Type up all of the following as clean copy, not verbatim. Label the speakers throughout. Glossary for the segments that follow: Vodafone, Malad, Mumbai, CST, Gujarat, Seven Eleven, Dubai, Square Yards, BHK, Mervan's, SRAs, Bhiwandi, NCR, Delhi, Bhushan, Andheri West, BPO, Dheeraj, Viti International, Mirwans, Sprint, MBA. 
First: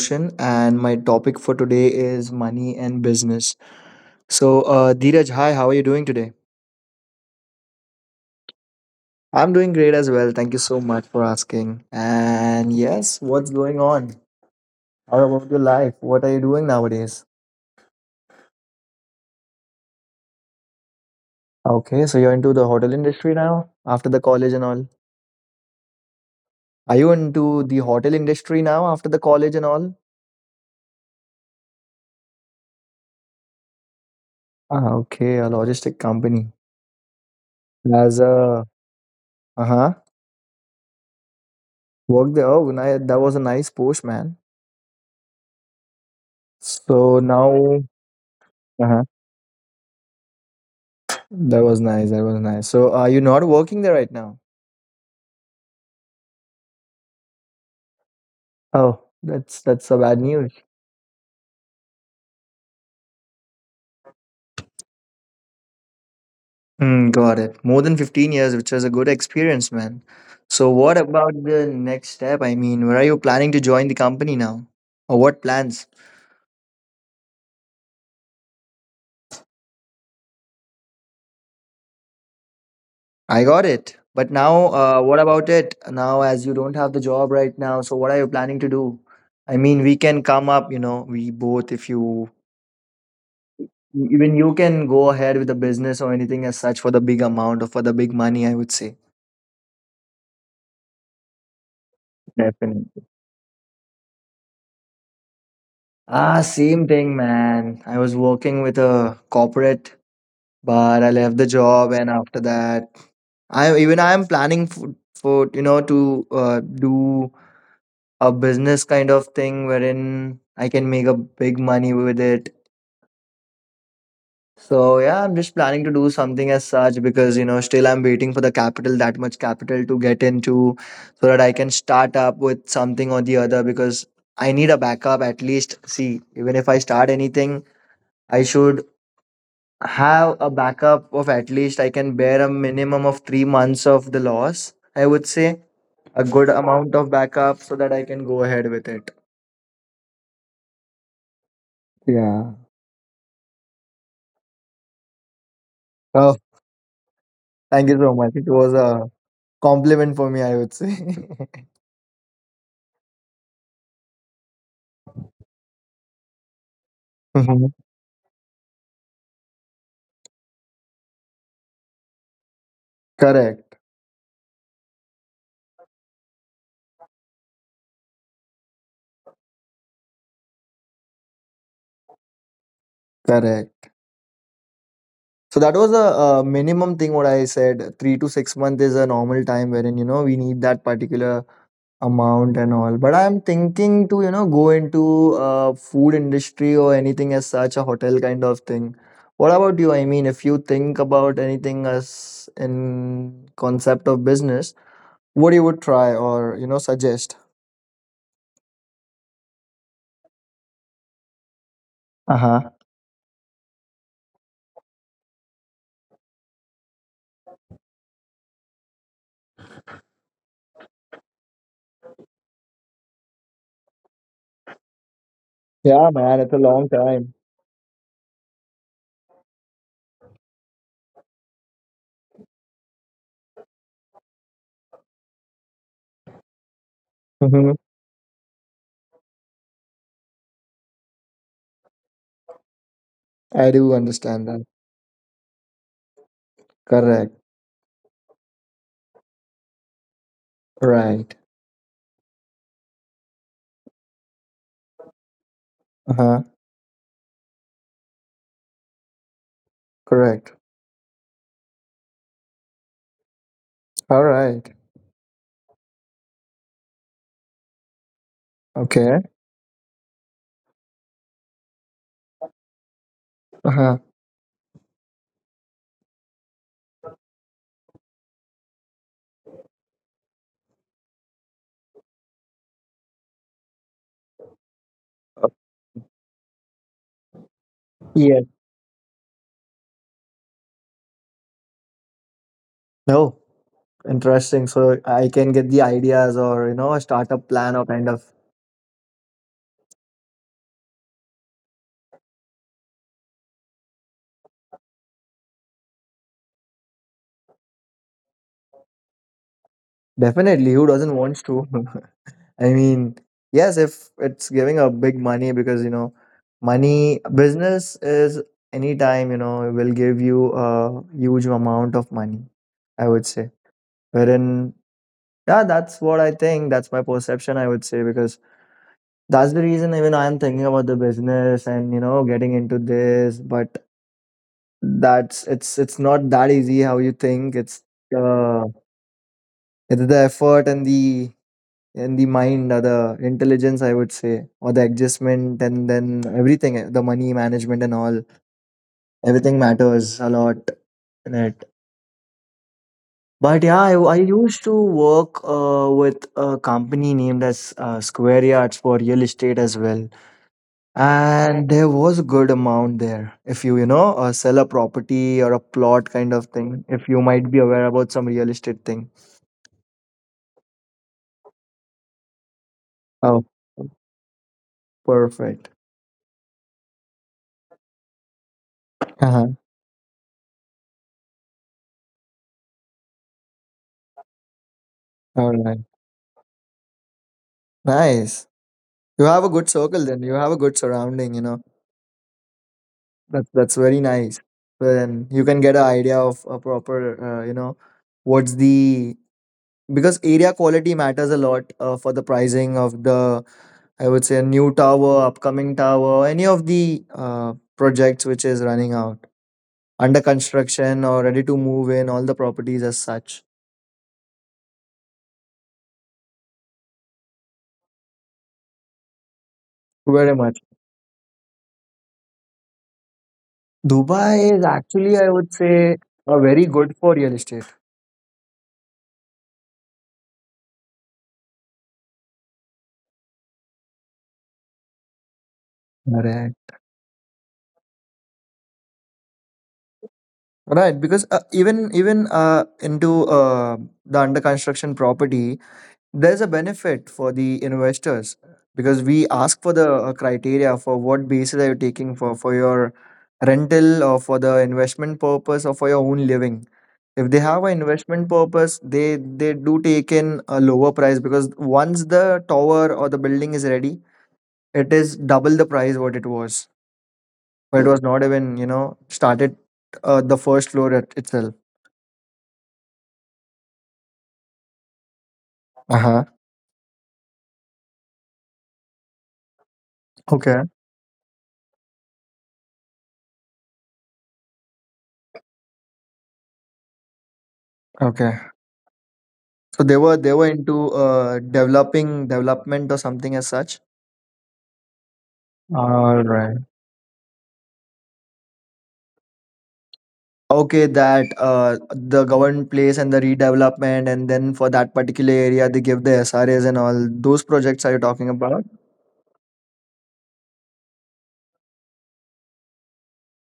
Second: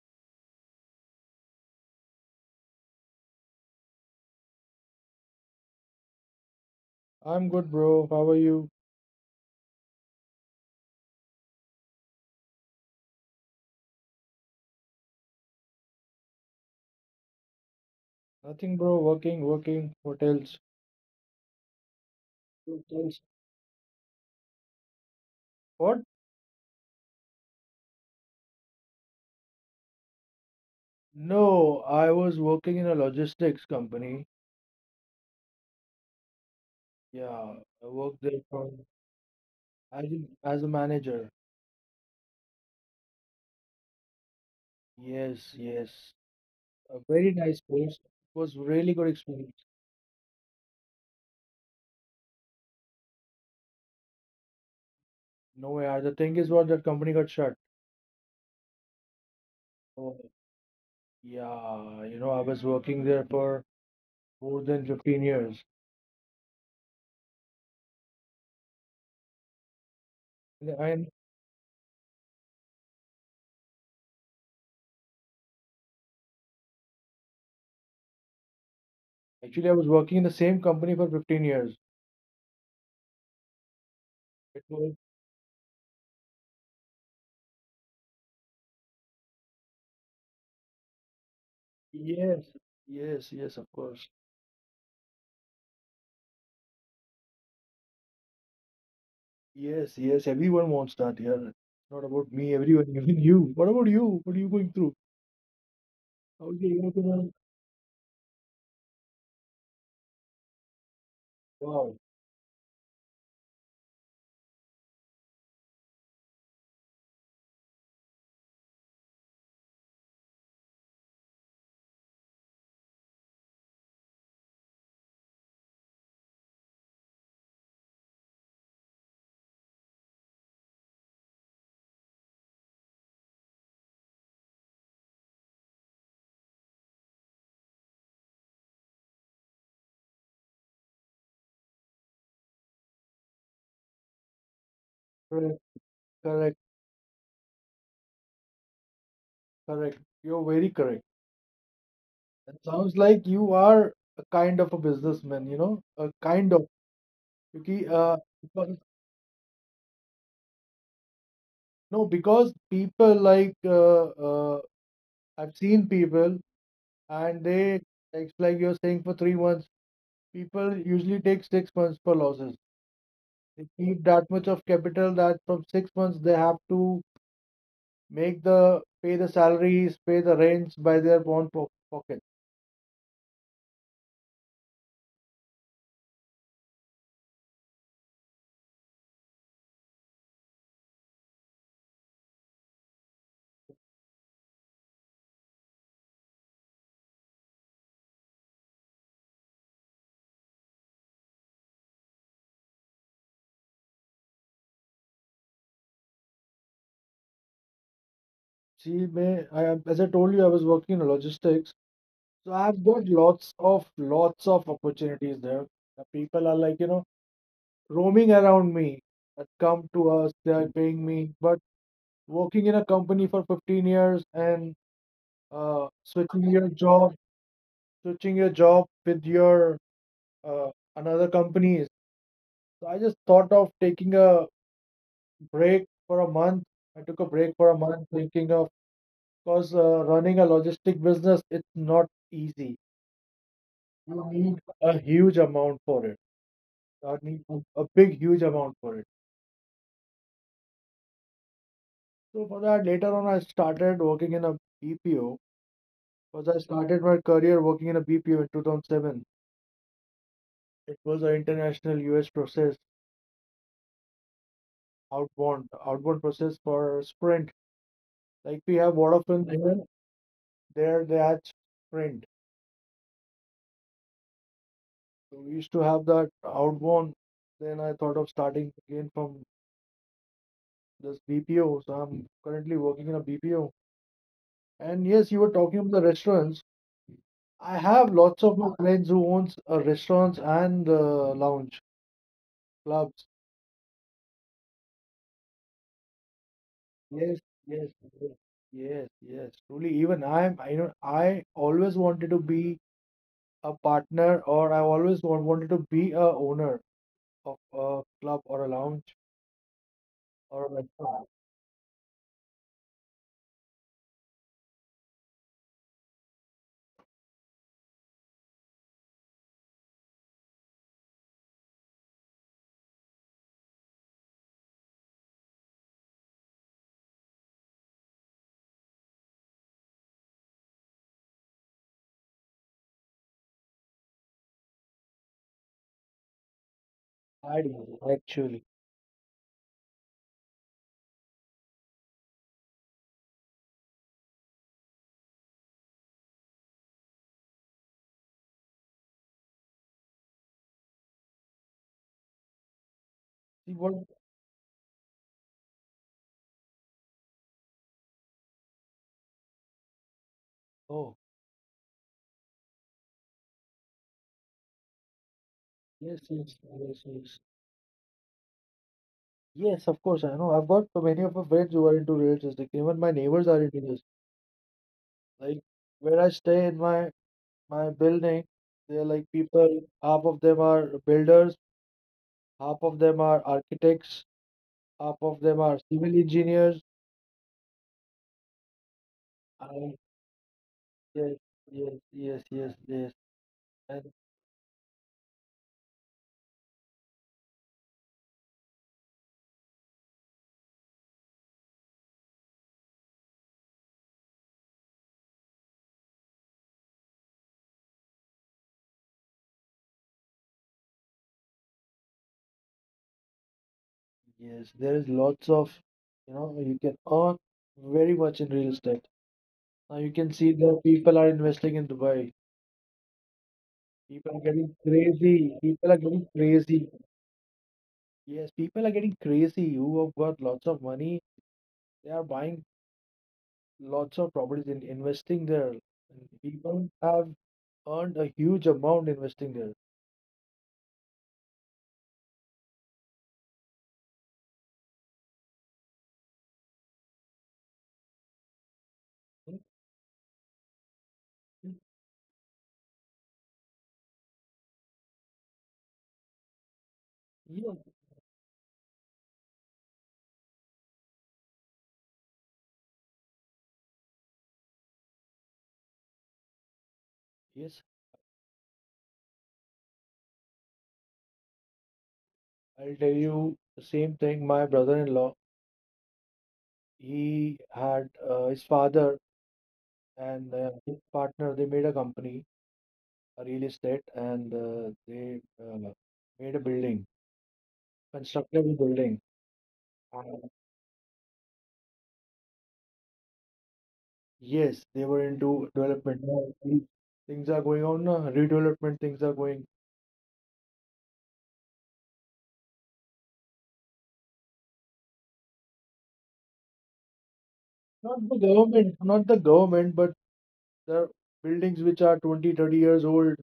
Speaker 1: Bhushan, and my topic for today is money and business. So, Dheeraj, hi, how are you doing today?
Speaker 2: I'm good, bro. How are you?
Speaker 1: I'm doing great as well. Thank you so much for asking. And yes, what's going on? How about your life? What are you doing nowadays?
Speaker 2: Nothing, bro. Working, working. What else?
Speaker 1: Okay, so you're into the hotel
Speaker 2: Hotels.
Speaker 1: industry now after the college and all.
Speaker 2: What?
Speaker 1: Are you into the hotel industry now after the college and all?
Speaker 2: No, I was working in a logistics company.
Speaker 1: Ah, okay, a logistic company.
Speaker 2: Yeah, I worked
Speaker 1: As
Speaker 2: there
Speaker 1: a
Speaker 2: for
Speaker 1: uh huh,
Speaker 2: as a manager.
Speaker 1: work there. Oh, that was a nice post, man.
Speaker 2: Yes, yes. A
Speaker 1: So
Speaker 2: very nice
Speaker 1: now.
Speaker 2: post. It was really
Speaker 1: Uh-huh.
Speaker 2: good experience.
Speaker 1: That was nice. That was nice. So, are you not working there right now?
Speaker 2: No, yeah. The thing is, what that company got shut.
Speaker 1: Oh, that's a bad
Speaker 2: Oh,
Speaker 1: news.
Speaker 2: yeah. You know, I was working there for more than 15 years.
Speaker 1: Mm, got it. More than 15 years, which was a good experience, man. So, what
Speaker 2: And
Speaker 1: about the next step? I mean, where are you planning to join the company now? Or what plans?
Speaker 2: actually, I was working in the same company for 15 years.
Speaker 1: I got it. But
Speaker 2: It
Speaker 1: now,
Speaker 2: was.
Speaker 1: what about it? Now, as you don't have the job right now, so what are you planning to do? I mean, we can come up, you know, we both, if you
Speaker 2: Yes, yes, yes, of course.
Speaker 1: even you can go ahead with the business or anything as such for the big amount or for the big money, I would say.
Speaker 2: Yes, yes, everyone wants that. Yeah, it's not about me, everyone,
Speaker 1: Definitely.
Speaker 2: even you. What about you? What are you going through?
Speaker 1: Ah,
Speaker 2: Okay,
Speaker 1: same
Speaker 2: you
Speaker 1: thing,
Speaker 2: know,
Speaker 1: man. I was working with a corporate, but I left the job,
Speaker 2: wow,
Speaker 1: and after that, I am planning for, you know, to do a business kind of thing wherein I can make a big money with it. So yeah, I'm just planning to do something as such because you know still I'm waiting for the capital, that much capital to get into, so that I can start up with something or the other because I need a backup at least. See, even if I start anything. I should have a backup of at least I can bear a minimum of 3 months of the loss. I would
Speaker 2: correct,
Speaker 1: say a good
Speaker 2: correct,
Speaker 1: amount of backup so that I can go ahead with it.
Speaker 2: correct. You're very correct.
Speaker 1: Yeah.
Speaker 2: It sounds like you are a kind of a businessman, you know, a
Speaker 1: Oh,
Speaker 2: kind of. Because,
Speaker 1: thank you
Speaker 2: uh,
Speaker 1: so much. It was
Speaker 2: because,
Speaker 1: a compliment for me, I would say.
Speaker 2: no, because people like I've seen people and
Speaker 1: Mhm.
Speaker 2: they, it's like you're saying for 3 months, people usually take 6 months for losses. They
Speaker 1: Correct.
Speaker 2: keep that much of capital that from 6 months they have to make the pay the salaries, pay the rents by their own po pocket.
Speaker 1: Correct. So that was a, minimum thing what I said. 3 to 6 months is a normal time wherein you know we need that particular amount and all, but I'm thinking to, you know, go into food industry or anything as such, a hotel kind of thing. What about you? I mean, if you think about anything as in concept of business, what you would try or, you know, suggest.
Speaker 2: See, may I am as I told you, I was working in logistics, so
Speaker 1: Uh-huh.
Speaker 2: I've got lots of opportunities there. The people are like, roaming around me that come to us, they are paying me. But working in a company for 15 years and
Speaker 1: Yeah, man,
Speaker 2: switching
Speaker 1: it's a
Speaker 2: your
Speaker 1: long
Speaker 2: job,
Speaker 1: time.
Speaker 2: with your uh, another company. So I just thought of taking a break for a month. I took a break for
Speaker 1: Mm-hmm.
Speaker 2: a month thinking of, because running a logistic business, it's not easy.
Speaker 1: I do
Speaker 2: You
Speaker 1: understand
Speaker 2: need
Speaker 1: that.
Speaker 2: a huge amount for it. I
Speaker 1: Correct.
Speaker 2: need a big, huge amount for it.
Speaker 1: Right.
Speaker 2: So for that, later on, I started working in a BPO
Speaker 1: Uh-huh.
Speaker 2: because I started my career working in a BPO in 2007.
Speaker 1: Correct.
Speaker 2: It was an international US process,
Speaker 1: All right.
Speaker 2: outbound process for Sprint. Like we have
Speaker 1: Okay.
Speaker 2: Vodafone here, there they had Sprint.
Speaker 1: Uh-huh.
Speaker 2: So we used to have that outbound. Then I thought of starting again from this BPO. So I'm currently working in a BPO. And yes, you were talking about the restaurants. I have lots of my
Speaker 1: Yes.
Speaker 2: friends who owns restaurants and lounge clubs.
Speaker 1: No. Interesting. So I can get the ideas or,
Speaker 2: Yes,
Speaker 1: you know, a
Speaker 2: yes,
Speaker 1: startup
Speaker 2: yes,
Speaker 1: plan or kind of.
Speaker 2: yes, yes. Truly, even I'm. I know. I always wanted to be a partner, or I always wanted to be a owner of a club or a lounge or a
Speaker 1: Definitely. Who
Speaker 2: restaurant.
Speaker 1: doesn't want to? I mean, yes, if it's giving a big money because, you know, money business is anytime, you know, it will give you a huge amount of money, I would say. Wherein, yeah, that's what I think. That's my perception, I would say, because that's the reason even I'm thinking about the business and, you know, getting into this. But that's, it's not that easy how you think.
Speaker 2: I
Speaker 1: It's
Speaker 2: do actually.
Speaker 1: uh it's the effort and the mind or the intelligence, I would say, or the adjustment and then everything, the money management and all, everything matters a lot in it. But
Speaker 2: See
Speaker 1: yeah, I,
Speaker 2: what?
Speaker 1: I used to work with a company named as Square Yards for real estate as well. And there was a good amount there. If you, you know, sell a property or a plot
Speaker 2: Yes,
Speaker 1: kind
Speaker 2: yes,
Speaker 1: of thing,
Speaker 2: yes,
Speaker 1: if you
Speaker 2: yes.
Speaker 1: might be aware about some real estate thing.
Speaker 2: Yes, of course, I know. I've got so many of my friends who are into real estate. Like, even my neighbors
Speaker 1: Oh,
Speaker 2: are into this. Like,
Speaker 1: perfect.
Speaker 2: where I stay in my building, they're like
Speaker 1: Uh-huh.
Speaker 2: people, half of them are builders, half of them are architects, half of
Speaker 1: All
Speaker 2: them are
Speaker 1: right.
Speaker 2: civil engineers.
Speaker 1: Nice. You have a good
Speaker 2: And
Speaker 1: circle then. You have a good surrounding,
Speaker 2: yes,
Speaker 1: you know.
Speaker 2: yes, yes, yes, yes.
Speaker 1: That's very
Speaker 2: And
Speaker 1: nice. Then you can get an idea of a proper, you know, what's the, because area quality matters a lot for the pricing of the, I would say, new tower, upcoming tower, any of the projects which is running out, under construction or ready to move in, all the properties as such.
Speaker 2: yes, there is lots of, you can earn very much in real estate. Now you can
Speaker 1: Very
Speaker 2: see
Speaker 1: much.
Speaker 2: the people are investing in Dubai. People are
Speaker 1: Dubai is
Speaker 2: getting
Speaker 1: actually, I would
Speaker 2: crazy. People are
Speaker 1: say,
Speaker 2: getting
Speaker 1: very
Speaker 2: crazy.
Speaker 1: good for real estate.
Speaker 2: Yes, people are getting crazy who have got lots of money. They are buying lots of properties and investing there. And
Speaker 1: Correct.
Speaker 2: people have earned a huge amount investing there.
Speaker 1: Right, because even into the under construction property, there's a benefit for the investors because we
Speaker 2: Mm,
Speaker 1: ask for the criteria for what basis are
Speaker 2: mm,
Speaker 1: you taking for your rental or for the investment purpose or for your own living. If they have
Speaker 2: yeah.
Speaker 1: an investment purpose, they do take in a lower price because once the tower or the building is ready, it is double the price what it was.
Speaker 2: Yes,
Speaker 1: But it was not even, you know, started the first floor itself.
Speaker 2: I'll tell you the same thing. My brother-in-law,
Speaker 1: Uh-huh.
Speaker 2: he had his father and
Speaker 1: Okay.
Speaker 2: his partner, they made a company, a real estate, and they made a building,
Speaker 1: Okay.
Speaker 2: constructed a building.
Speaker 1: So they were, they were into developing, development or something as such.
Speaker 2: Yes, they were into development.
Speaker 1: All
Speaker 2: Now
Speaker 1: right.
Speaker 2: things are going on, redevelopment things are going.
Speaker 1: Okay, that the government place and the redevelopment and then for that particular area they give the SRAs and all those projects, are you
Speaker 2: Not
Speaker 1: talking
Speaker 2: the
Speaker 1: about?
Speaker 2: government, not the government, but the buildings which are 20, 30 years old,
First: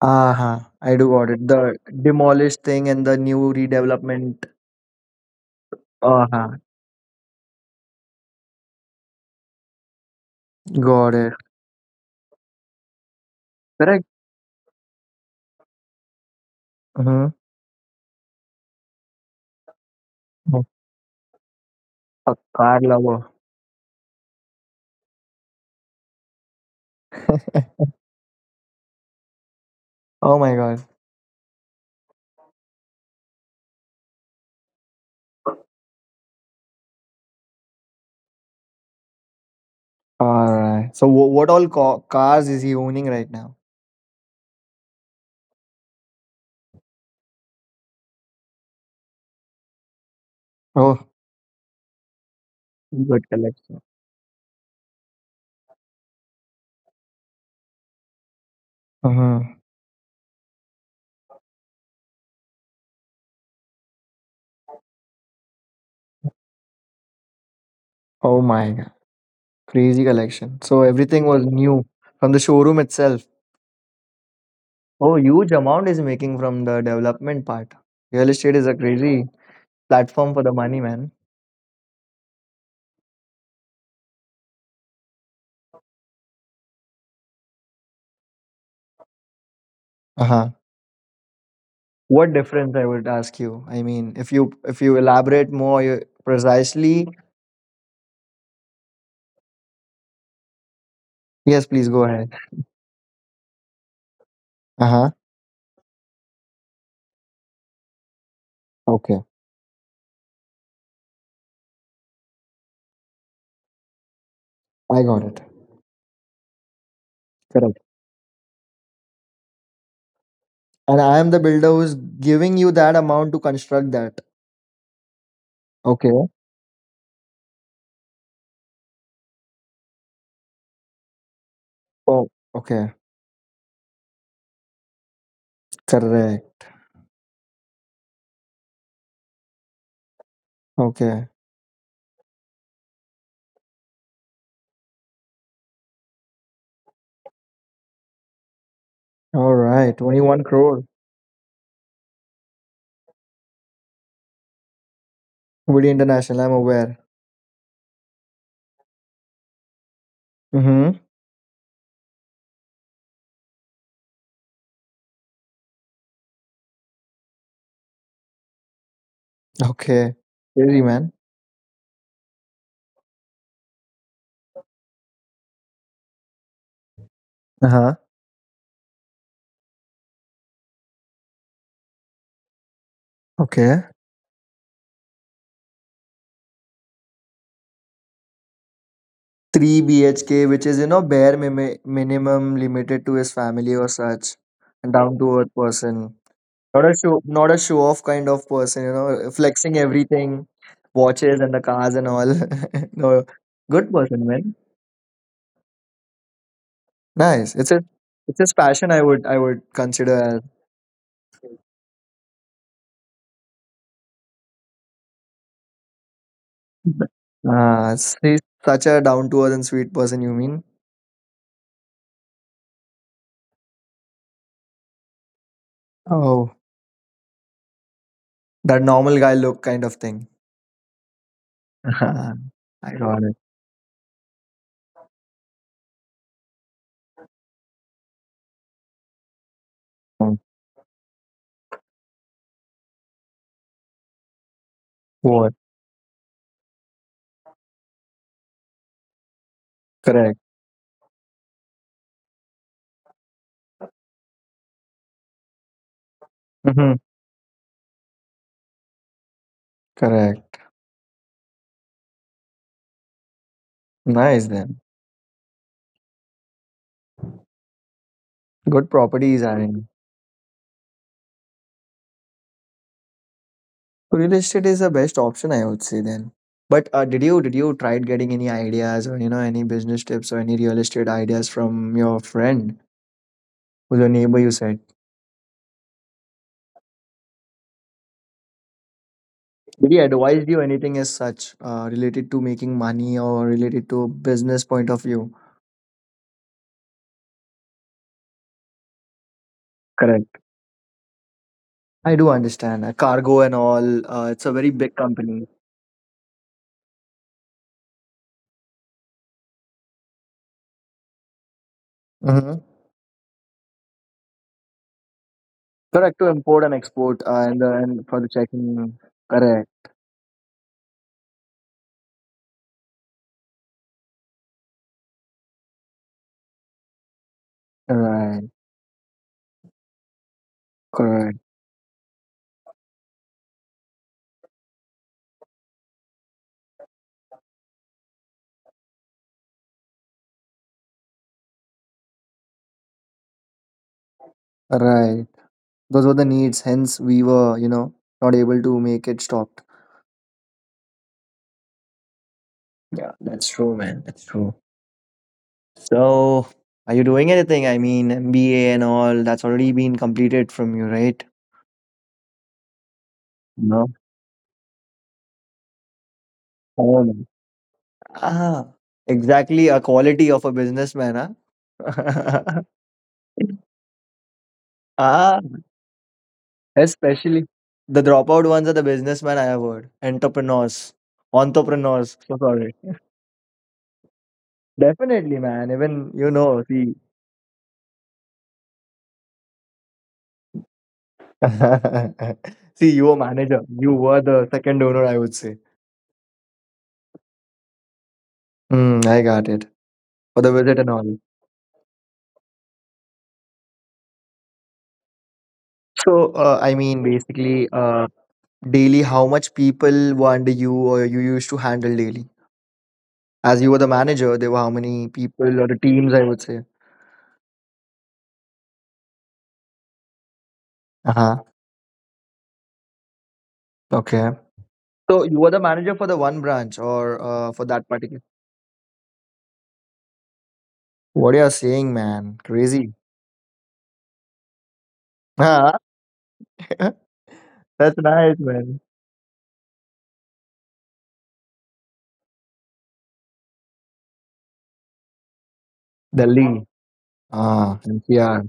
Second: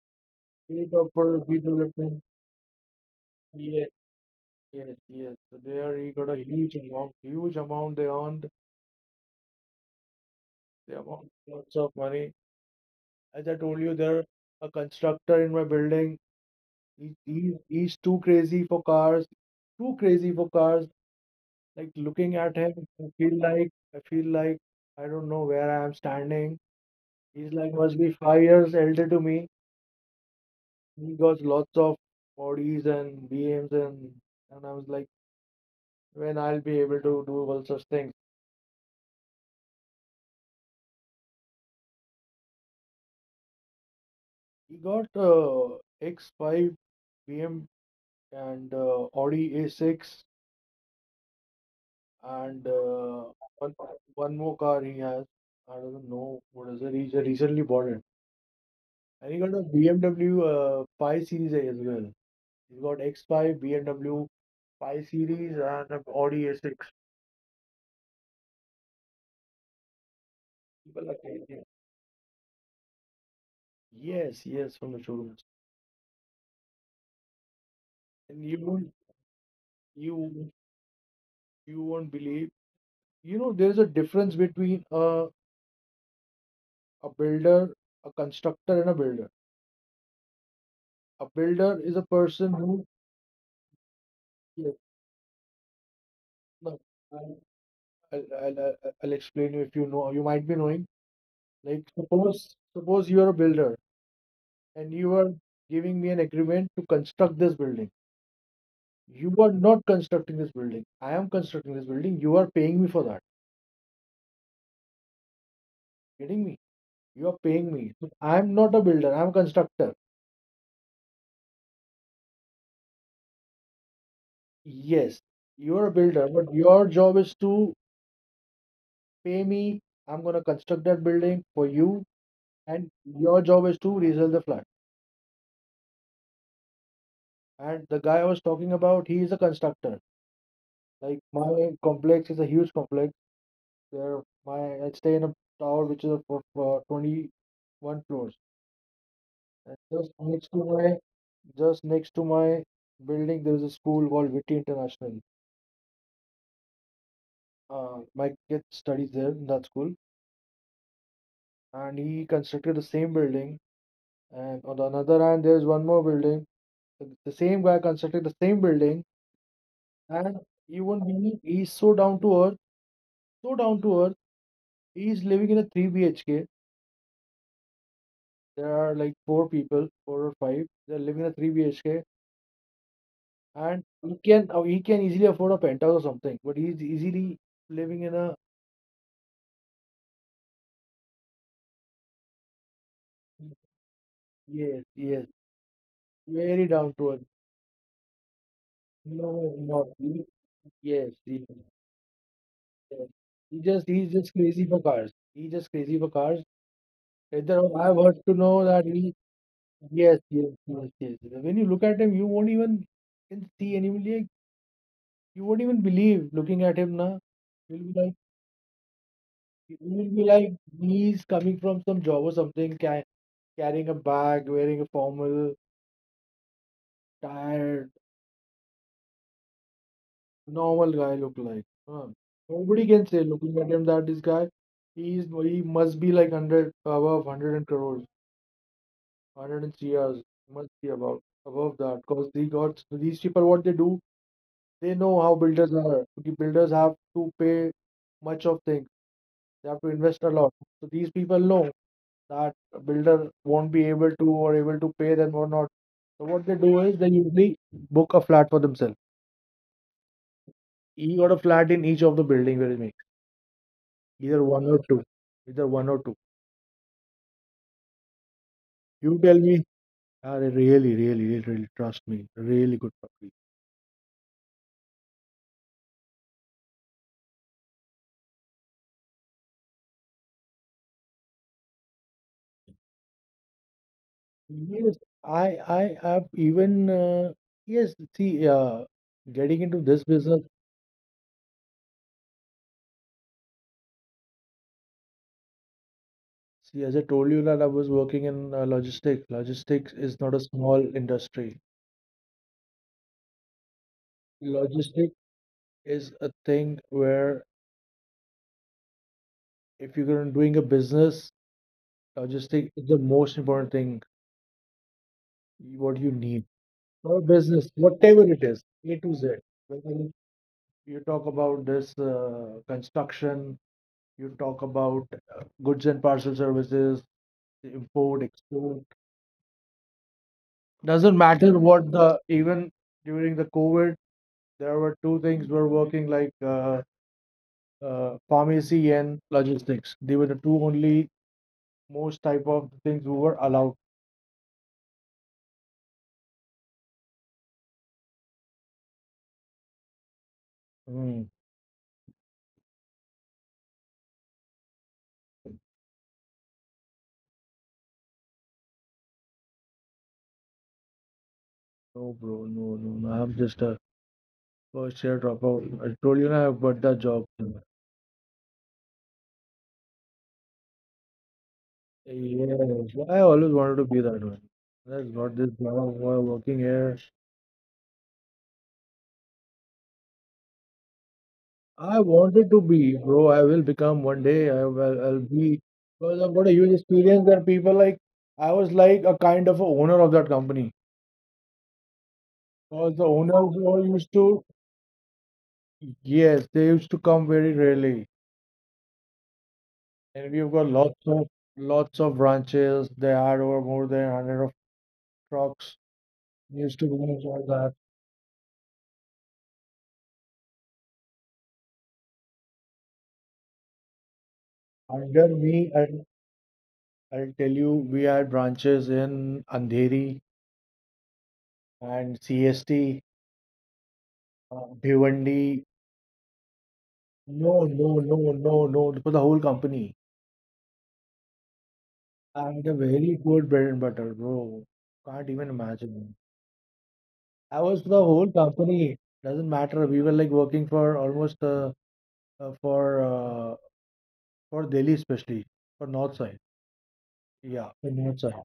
Speaker 1: Uh-huh.
Speaker 2: they need
Speaker 1: I do
Speaker 2: of
Speaker 1: got
Speaker 2: for
Speaker 1: it. The
Speaker 2: redevelopment.
Speaker 1: demolished thing and the new
Speaker 2: Yes,
Speaker 1: redevelopment.
Speaker 2: yes, yes. So they are he got a
Speaker 1: Uh-huh.
Speaker 2: huge amount they earned. They
Speaker 1: Got
Speaker 2: amount
Speaker 1: it.
Speaker 2: lots of money. As I told you,
Speaker 1: Correct.
Speaker 2: there a constructor in my building. He,
Speaker 1: Mm-hmm.
Speaker 2: he, he's too crazy for cars, too crazy for cars. Like
Speaker 1: A
Speaker 2: looking at
Speaker 1: car
Speaker 2: him, I
Speaker 1: lover.
Speaker 2: feel like I feel like I don't know where I am standing. He's like must be 5 years elder to me.
Speaker 1: Oh my god.
Speaker 2: He got lots of bodies and BMs and I was like, when I'll be able to do all such things.
Speaker 1: Alright. So what all ca cars is he owning right now?
Speaker 2: He got X5 BM and Audi A6
Speaker 1: Oh.
Speaker 2: and
Speaker 1: Good
Speaker 2: one
Speaker 1: collection.
Speaker 2: one more car he has. I don't know what is it. He just recently bought it. And he got
Speaker 1: Uh-huh.
Speaker 2: a BMW 5 Series A as well. He's got X5, BMW 5 Series, and Audi A6.
Speaker 1: Oh my god. Crazy collection. So
Speaker 2: People are
Speaker 1: everything was
Speaker 2: crazy.
Speaker 1: new from the showroom itself.
Speaker 2: Yes, yes, from the
Speaker 1: Oh,
Speaker 2: showrooms.
Speaker 1: huge amount is making from the development part. Real
Speaker 2: And
Speaker 1: estate is a crazy platform for the
Speaker 2: you
Speaker 1: money, man.
Speaker 2: you won't believe. You know, there is a difference between a builder, a constructor, and a builder.
Speaker 1: Uh-huh.
Speaker 2: A builder is a
Speaker 1: What
Speaker 2: person
Speaker 1: difference I
Speaker 2: who.
Speaker 1: would ask you? I mean, if you,
Speaker 2: Yes,
Speaker 1: elaborate more
Speaker 2: no,
Speaker 1: precisely,
Speaker 2: I'll, I'll, I'll I'll explain you if you know. You might be knowing.
Speaker 1: yes,
Speaker 2: Like
Speaker 1: please go ahead.
Speaker 2: suppose you are a builder and
Speaker 1: Uh-huh.
Speaker 2: you are giving me an agreement to construct this building.
Speaker 1: Okay.
Speaker 2: You are not constructing this building. I am constructing this building. You are paying me for that.
Speaker 1: I got it.
Speaker 2: Getting me? You are paying
Speaker 1: Correct.
Speaker 2: me. So I am not a builder. I am a constructor.
Speaker 1: And I am the builder who's giving you that amount to construct that.
Speaker 2: Yes, you are a builder,
Speaker 1: Okay.
Speaker 2: but your job is to pay me. I'm gonna construct that building for you,
Speaker 1: Oh, okay.
Speaker 2: and your job is to resell the flat.
Speaker 1: Correct.
Speaker 2: And the guy I was talking about, he is a constructor. Like
Speaker 1: Okay.
Speaker 2: my complex is a huge complex. There, my I stay in a tower which is of 21 floors.
Speaker 1: All
Speaker 2: And
Speaker 1: right.
Speaker 2: just
Speaker 1: 21
Speaker 2: next to
Speaker 1: crore.
Speaker 2: my just next to my building, there is a school called Viti International.
Speaker 1: Pretty international, I'm aware.
Speaker 2: My kid studies there in that school,
Speaker 1: Mm-hmm.
Speaker 2: and he constructed the same building. And on the another hand, there's one more building. The same guy constructed the same building,
Speaker 1: Okay.
Speaker 2: and
Speaker 1: Crazy,
Speaker 2: you won't
Speaker 1: man.
Speaker 2: believe he's so down to earth, so down to earth. He's living in a 3 BHK.
Speaker 1: Uh-huh.
Speaker 2: There are like four people, four or five. They're living in a 3 BHK,
Speaker 1: Okay.
Speaker 2: and he can easily afford a penthouse or something, but he's easily living in a.
Speaker 1: 3 BHK, which is, you know, bare mimi minimum limited to his family or such.
Speaker 2: Yes,
Speaker 1: And down
Speaker 2: yes,
Speaker 1: to earth person.
Speaker 2: very
Speaker 1: Not a
Speaker 2: down to
Speaker 1: show,
Speaker 2: earth.
Speaker 1: not a show off kind of person, you know,
Speaker 2: No,
Speaker 1: flexing
Speaker 2: not he-
Speaker 1: everything,
Speaker 2: yes,
Speaker 1: watches
Speaker 2: yes,
Speaker 1: and the cars and all.
Speaker 2: yes.
Speaker 1: No,
Speaker 2: He
Speaker 1: good
Speaker 2: just he's
Speaker 1: person,
Speaker 2: just
Speaker 1: man.
Speaker 2: crazy for cars. He just crazy for cars.
Speaker 1: Nice.
Speaker 2: Either
Speaker 1: It's a,
Speaker 2: I've heard to
Speaker 1: it's his
Speaker 2: know that
Speaker 1: passion.
Speaker 2: he.
Speaker 1: I would consider
Speaker 2: Yes,
Speaker 1: as.
Speaker 2: yes, yes, yes. When you look at him, you won't even can see and you will like you won't even believe looking at him now. You'll be like
Speaker 1: She's such a down to earth and
Speaker 2: you
Speaker 1: sweet
Speaker 2: will
Speaker 1: person,
Speaker 2: be
Speaker 1: you
Speaker 2: like
Speaker 1: mean?
Speaker 2: he's coming from some job or something, ca carrying a bag, wearing a formal
Speaker 1: Oh,
Speaker 2: attire,
Speaker 1: that normal guy look kind of thing.
Speaker 2: normal guy look like. Huh.
Speaker 1: Ah,
Speaker 2: Nobody
Speaker 1: I
Speaker 2: can
Speaker 1: got
Speaker 2: say
Speaker 1: it.
Speaker 2: looking at him that this guy, he must be like hundred above hundred and crores, hundred and CRs
Speaker 1: Oh,
Speaker 2: must be above that because they got these people what they do they know how
Speaker 1: what?
Speaker 2: builders are. The builders have to pay much of things. They have to invest
Speaker 1: Correct.
Speaker 2: a lot. So these people know that a builder won't be able to or able to pay them or not. So what they do
Speaker 1: Hmm.
Speaker 2: is they usually book a flat for themselves.
Speaker 1: Correct.
Speaker 2: He got a flat in each of the building where he.
Speaker 1: Nice
Speaker 2: Either one
Speaker 1: then.
Speaker 2: or two. Either one or two.
Speaker 1: Good
Speaker 2: You
Speaker 1: properties
Speaker 2: tell
Speaker 1: are
Speaker 2: me.
Speaker 1: in.
Speaker 2: Really, really, really, really, trust me. Really good puppy.
Speaker 1: Real estate is the best option, I would say then. But uh, did you tried getting any ideas or you know any business tips or any real estate ideas from your friend or your neighbor? You said
Speaker 2: Yes, I have even. Yes, see, getting into
Speaker 1: did he
Speaker 2: this
Speaker 1: advise
Speaker 2: business.
Speaker 1: you anything as such related to making money or related to business point of view?
Speaker 2: See, as I told you that I was working in logistics. Logistics is not
Speaker 1: Correct.
Speaker 2: a small industry.
Speaker 1: I do understand. Cargo and all, it's a very big
Speaker 2: Logistics
Speaker 1: company.
Speaker 2: is a thing where if you're gonna doing a business,
Speaker 1: Mm-hmm.
Speaker 2: logistics is the most important thing. What you
Speaker 1: Correct, to
Speaker 2: need
Speaker 1: import and
Speaker 2: for
Speaker 1: export
Speaker 2: a
Speaker 1: uh, and, the,
Speaker 2: business,
Speaker 1: and for
Speaker 2: whatever
Speaker 1: the
Speaker 2: it is,
Speaker 1: checking.
Speaker 2: A to Z.
Speaker 1: Correct.
Speaker 2: You talk about this construction, you talk about goods and parcel services, import,
Speaker 1: Right,
Speaker 2: export. Doesn't
Speaker 1: correct,
Speaker 2: matter even during the COVID, there were two things were working like pharmacy and logistics. They were the two only most type of things we were allowed.
Speaker 1: right. Those were the needs, hence we were, you know, not able to make it stopped.
Speaker 2: Hmm.
Speaker 1: Yeah, that's true, man. That's true. So, are you doing anything? I mean, MBA and all, that's already been completed from you, right?
Speaker 2: No, bro, no, no, no. I'm just a
Speaker 1: No.
Speaker 2: first year dropout. I told you now I've got
Speaker 1: Oh,
Speaker 2: that
Speaker 1: no.
Speaker 2: job.
Speaker 1: Ah, exactly a quality of a businessman, huh?
Speaker 2: Yes, I always wanted to be that one. That's
Speaker 1: Ah,
Speaker 2: not this drama boy working here.
Speaker 1: especially the dropout ones are the businessmen I have heard. Entrepreneurs.
Speaker 2: I
Speaker 1: Entrepreneurs. So
Speaker 2: wanted to
Speaker 1: sorry.
Speaker 2: be, bro. I will become one day. I'll
Speaker 1: Definitely,
Speaker 2: be
Speaker 1: man. Even
Speaker 2: because
Speaker 1: you
Speaker 2: I've got a
Speaker 1: know,
Speaker 2: huge
Speaker 1: see.
Speaker 2: experience that people like. I was like a kind of a owner of that company.
Speaker 1: See,
Speaker 2: Because
Speaker 1: you
Speaker 2: the
Speaker 1: were manager.
Speaker 2: owners were
Speaker 1: You
Speaker 2: used
Speaker 1: were the
Speaker 2: to,
Speaker 1: second owner, I would say.
Speaker 2: yes, they used to come very rarely,
Speaker 1: Mm, I got it.
Speaker 2: and
Speaker 1: For the
Speaker 2: we've got
Speaker 1: visit and
Speaker 2: lots
Speaker 1: all.
Speaker 2: of lots of branches. They had over more than hundred of trucks.
Speaker 1: So I
Speaker 2: Used to
Speaker 1: mean
Speaker 2: manage all
Speaker 1: basically
Speaker 2: that
Speaker 1: daily how much people were under you or you used to handle daily? As you were the manager, there were how many
Speaker 2: under
Speaker 1: people or
Speaker 2: me.
Speaker 1: the
Speaker 2: And.
Speaker 1: teams, I would say.
Speaker 2: I'll tell you, we had branches in Andheri
Speaker 1: Uh-huh.
Speaker 2: and CST,
Speaker 1: Okay. So you were the
Speaker 2: Bhiwandi.
Speaker 1: manager for the one branch or
Speaker 2: No,
Speaker 1: for that
Speaker 2: no,
Speaker 1: particular.
Speaker 2: no, no, no, for the whole company.
Speaker 1: What you are saying, man?
Speaker 2: I had a
Speaker 1: Crazy.
Speaker 2: very good bread and butter, bro. Can't even imagine.
Speaker 1: Huh?
Speaker 2: I was for
Speaker 1: That's
Speaker 2: the whole
Speaker 1: nice, man.
Speaker 2: company. Doesn't matter. We were like working for almost uh, for uh, for Delhi especially for north side.
Speaker 1: Delhi.
Speaker 2: Yeah,
Speaker 1: Ah,
Speaker 2: for north side,
Speaker 1: NCR.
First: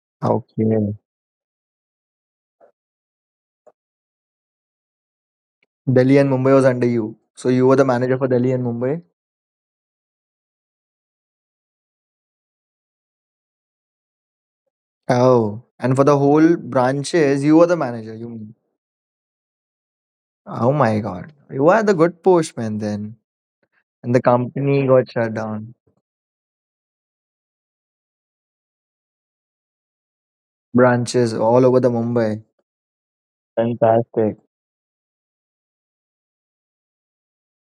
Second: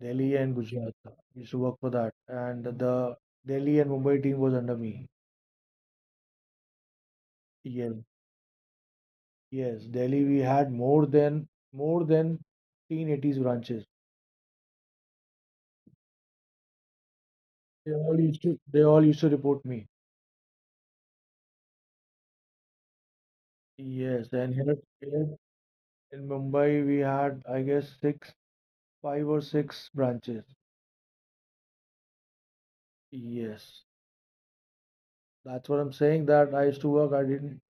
Speaker 2: Delhi and
Speaker 1: Okay.
Speaker 2: Gujarat. I used to work for that, and the Delhi and Mumbai team was under me.
Speaker 1: Delhi and Mumbai was under you. So you were the
Speaker 2: Yes.
Speaker 1: manager for Delhi and Mumbai?
Speaker 2: Yes, Delhi we had more than 1080s branches.
Speaker 1: Oh. And for the whole branches, you were the
Speaker 2: They
Speaker 1: manager,
Speaker 2: all
Speaker 1: you
Speaker 2: used
Speaker 1: mean?
Speaker 2: to they all used to report me.
Speaker 1: Oh my god. You are the good postman then. And the
Speaker 2: Yes, and here,
Speaker 1: company got shut
Speaker 2: here
Speaker 1: down.
Speaker 2: in Mumbai we had, I guess, six five or six branches.
Speaker 1: Branches all over the Mumbai.
Speaker 2: Yes.
Speaker 1: Fantastic.
Speaker 2: That's what I'm saying, that I used to work. I didn't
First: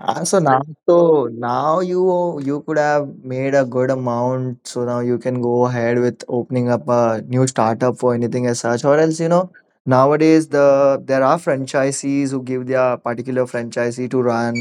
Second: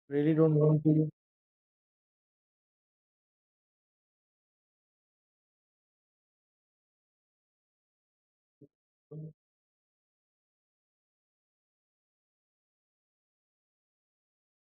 Speaker 1: Ah,
Speaker 2: really
Speaker 1: so
Speaker 2: don't
Speaker 1: now,
Speaker 2: want to.
Speaker 1: so now you could have made a good amount. So now you can go ahead with opening up a new startup for anything as such, or else you know nowadays there are franchisees who give their particular franchisee to run.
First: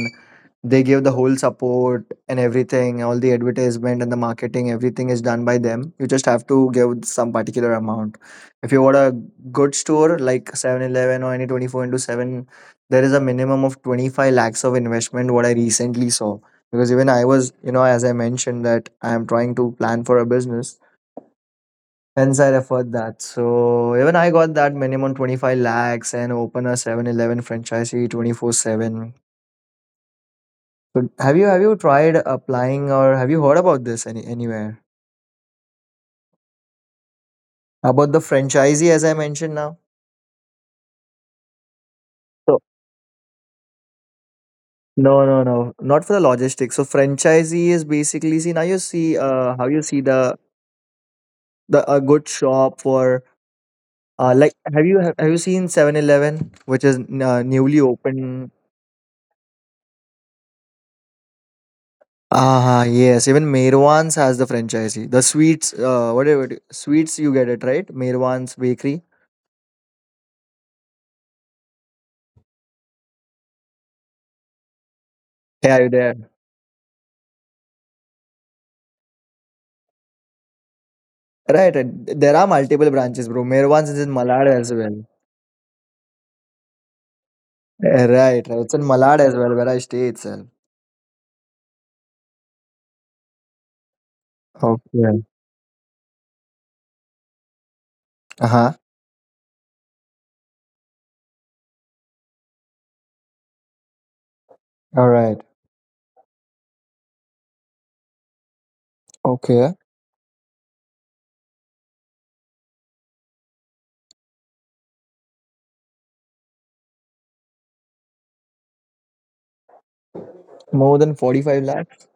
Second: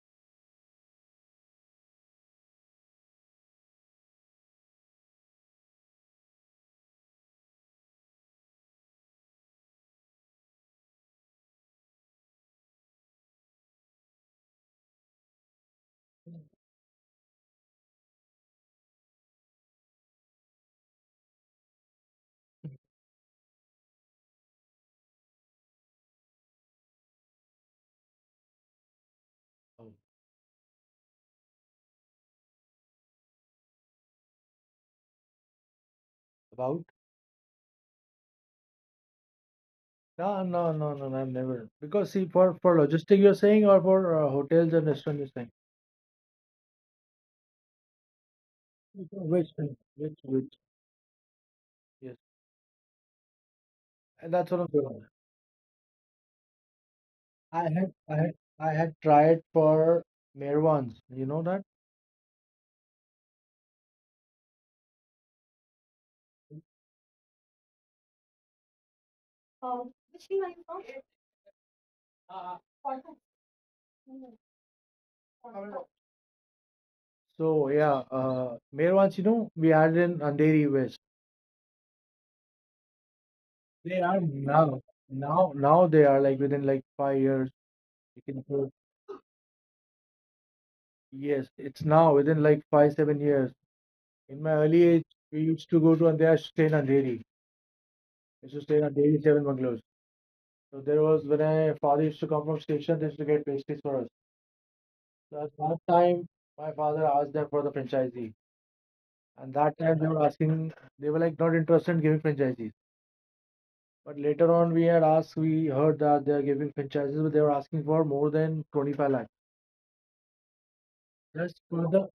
Speaker 1: They give the whole support and everything, all the advertisement and the marketing, everything is done by them. You just have to give some particular amount. If you want a good store like 7-Eleven or any 24 into 7, there is a minimum of 25 lakhs of investment, what I recently saw. Because even I was, you know, as I mentioned, that I am trying to plan for a business. Hence, I referred that. So even I got that minimum 25 lakhs and open a 7-Eleven franchisee 24/7.
Speaker 2: um,
Speaker 1: So have you tried applying or have you heard about this any anywhere?
Speaker 2: about?
Speaker 1: About the franchisee as I mentioned now?
Speaker 2: No, no, no, no, no, I've never, because see, for
Speaker 1: So
Speaker 2: for logistic you're saying, or for hotels and restaurants
Speaker 1: no,
Speaker 2: you're
Speaker 1: no,
Speaker 2: saying.
Speaker 1: no, not for the logistics. So franchisee is basically, see, now you see
Speaker 2: Which
Speaker 1: how
Speaker 2: which
Speaker 1: you see
Speaker 2: which which?
Speaker 1: the a
Speaker 2: Yes,
Speaker 1: good shop for
Speaker 2: and
Speaker 1: uh,
Speaker 2: that's
Speaker 1: like
Speaker 2: what I'm
Speaker 1: have you
Speaker 2: doing.
Speaker 1: have, have you seen 7-Eleven which is
Speaker 2: I
Speaker 1: newly
Speaker 2: had I had
Speaker 1: opened?
Speaker 2: I had tried for Mirwans, you know that?
Speaker 1: Ah yes, even Mervan's has the franchisee. The sweets, uh, sweets you get it, right. Mervan's bakery. Hey, are you there.
Speaker 2: So yeah, uh, Mirwans, you know, we had in Andheri West.
Speaker 1: Right, right. There are multiple branches, bro. Mirwan's is
Speaker 2: They
Speaker 1: in
Speaker 2: are
Speaker 1: Malad as
Speaker 2: now
Speaker 1: well.
Speaker 2: now now they are, like, within like 5 years. You can
Speaker 1: Right, right. It's in Malad as well, where I stay itself.
Speaker 2: yes, it's now within like five, 7 years. In my early age,
Speaker 1: Okay.
Speaker 2: we used to go to, and they are staying in Andheri. We
Speaker 1: Uh
Speaker 2: used to
Speaker 1: huh.
Speaker 2: stay in Andheri Seven Bungalows. So there was, when my father used to come from station, they used to get pastries for us.
Speaker 1: All
Speaker 2: So
Speaker 1: right.
Speaker 2: at that time my father asked them for the franchisee. And
Speaker 1: Okay.
Speaker 2: that time they were asking, they were like not interested in giving franchisees. But later on, we had asked, we heard that they are giving franchises, but they were asking for more than 25 lakh
Speaker 1: More than
Speaker 2: just
Speaker 1: 45
Speaker 2: for the,
Speaker 1: lakhs.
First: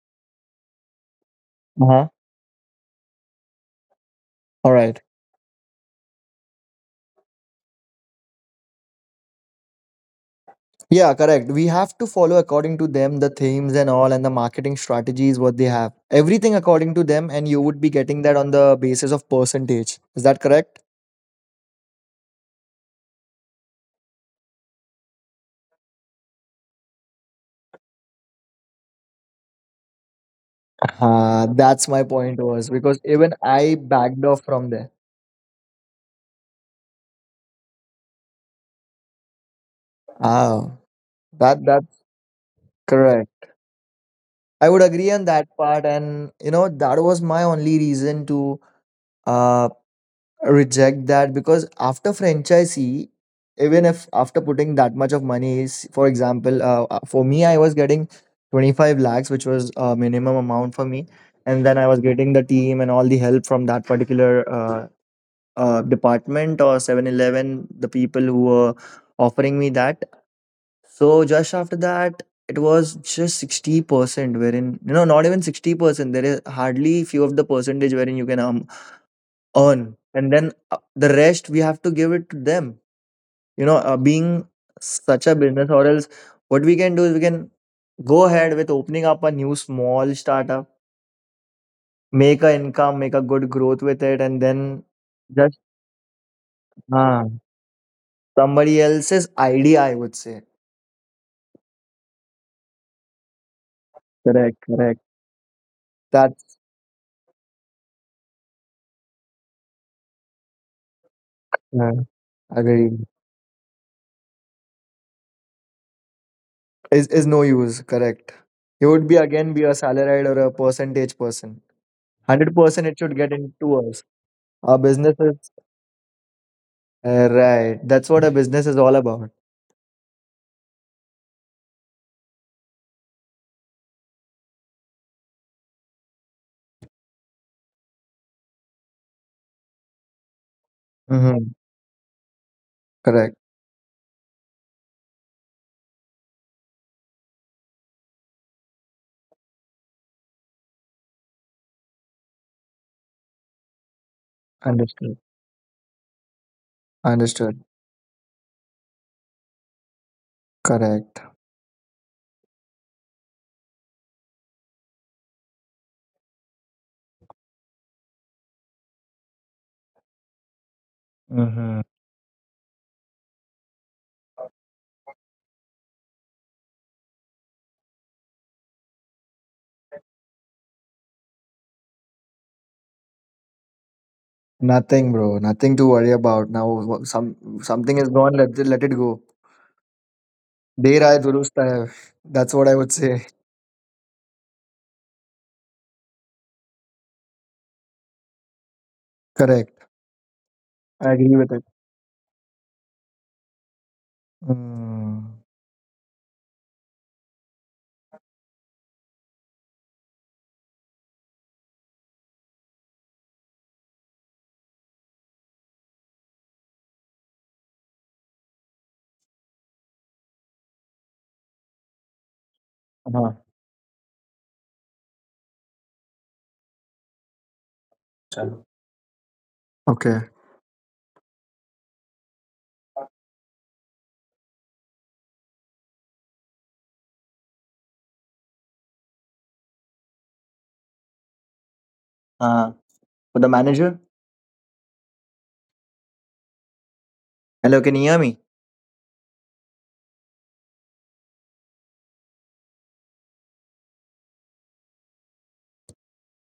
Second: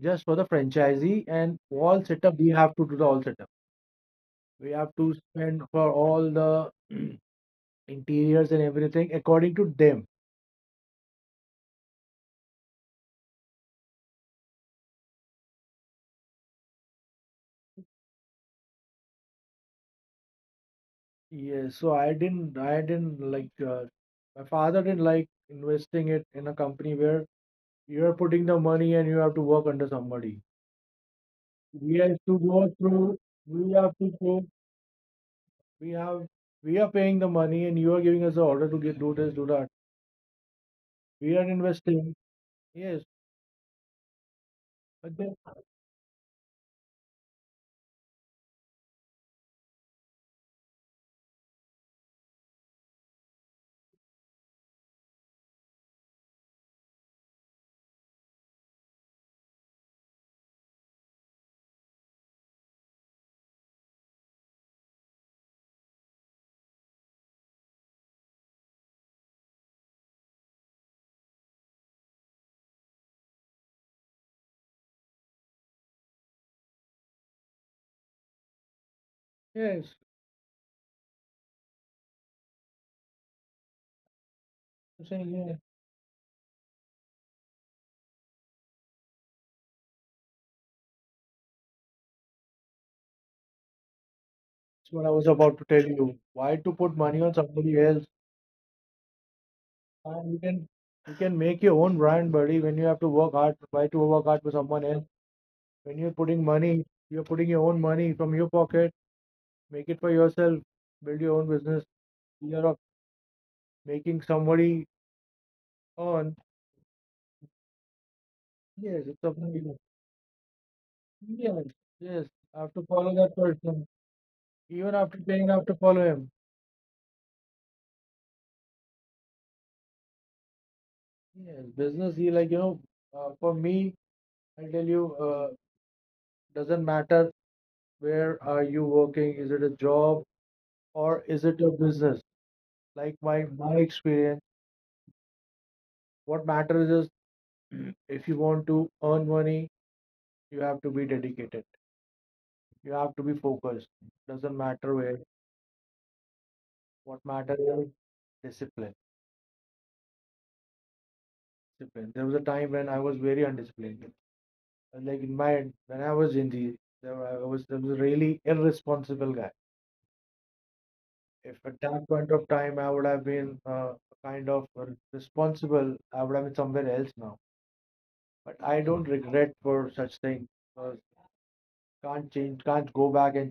Speaker 2: just for the franchisee and
Speaker 1: Uh
Speaker 2: all
Speaker 1: huh.
Speaker 2: setup. We have to do the all setup. We
Speaker 1: All
Speaker 2: have
Speaker 1: right.
Speaker 2: to spend for all the interiors and everything according to them.
Speaker 1: Yeah, correct. We have to follow according to them the themes and all, and the marketing strategies, what they have. Everything according to them, and you would be getting that on the basis of percentage. Is that correct?
Speaker 2: Yes. So I didn't like. My father didn't like investing it in a company where you are putting the money and you have to work under somebody.
Speaker 1: That's
Speaker 2: We
Speaker 1: my
Speaker 2: have to
Speaker 1: point was,
Speaker 2: go
Speaker 1: because
Speaker 2: through
Speaker 1: even
Speaker 2: we
Speaker 1: I
Speaker 2: have to
Speaker 1: backed off
Speaker 2: go
Speaker 1: from there.
Speaker 2: we have We are paying the money, and you are giving us the order to get, do this, do that.
Speaker 1: Oh,
Speaker 2: We are
Speaker 1: that's
Speaker 2: investing, yes,
Speaker 1: correct. I would agree
Speaker 2: but
Speaker 1: on
Speaker 2: then,
Speaker 1: that part, and you know that was my only reason to uh, reject that, because after franchisee, even if after putting that much of money, is, for example, for me I was getting 25 lakhs, which was a minimum amount for me, and then I was getting the team and all the help from that particular department or 7-Eleven, the people who were offering me that. So just after that, it was just 60%, wherein, you know, not even 60%, there is hardly few of the percentage wherein you can
Speaker 2: yes,
Speaker 1: earn. And then the rest, we have to give it to them. You know, being
Speaker 2: I'm
Speaker 1: such
Speaker 2: saying,
Speaker 1: a
Speaker 2: yes.
Speaker 1: business, or else what we can do is we can go ahead with opening up a new small startup, make a income, make a good growth with it, and then
Speaker 2: That's what I was about
Speaker 1: just
Speaker 2: to tell you: why to put money
Speaker 1: uh,
Speaker 2: on somebody else?
Speaker 1: somebody else's idea, I would
Speaker 2: And you
Speaker 1: say.
Speaker 2: can you can make your own brand, buddy. When you have to work hard, why to work hard for
Speaker 1: Correct,
Speaker 2: someone
Speaker 1: correct.
Speaker 2: else when you're putting
Speaker 1: That's
Speaker 2: money, you're putting your own money from your pocket? Make it for yourself. Build your own business.
Speaker 1: uh,
Speaker 2: You're
Speaker 1: agreed.
Speaker 2: making somebody on.
Speaker 1: Is no use, correct. He
Speaker 2: Yes,
Speaker 1: would
Speaker 2: it's
Speaker 1: be again be
Speaker 2: something.
Speaker 1: a salaried or a percentage person.
Speaker 2: Yes, yes. I have to
Speaker 1: 100% it
Speaker 2: follow
Speaker 1: should
Speaker 2: that
Speaker 1: get into
Speaker 2: person.
Speaker 1: us, our
Speaker 2: Even after
Speaker 1: business
Speaker 2: paying, I
Speaker 1: is.
Speaker 2: have to follow him.
Speaker 1: Right, that's what a business is all about.
Speaker 2: Yes, business, he like, for me, I tell you, doesn't matter where are you working, is it a job or is it
Speaker 1: Hmm.
Speaker 2: a business? Like
Speaker 1: Correct.
Speaker 2: my experience, what matters is, if you want to earn money, you have to be dedicated. You have to be focused. Doesn't matter where.
Speaker 1: Understood.
Speaker 2: What matters
Speaker 1: Understood.
Speaker 2: is discipline.
Speaker 1: Correct.
Speaker 2: Discipline. There was a time when I was very undisciplined. Like in my when I was in the there were- I was a really irresponsible guy. If at
Speaker 1: Hmm.
Speaker 2: that point of time I would have been kind of responsible, I would have been somewhere else now. But I don't regret for such things, because 'cause can't change, can't go back and
Speaker 1: Nothing, bro, nothing to worry about now. Some, something is gone, let it go. There are durusta hai, that's what I would say. Correct. I agree with it. Mm. Uh-huh. Chalo. Okay. uh, for the manager. Hello, can you hear me?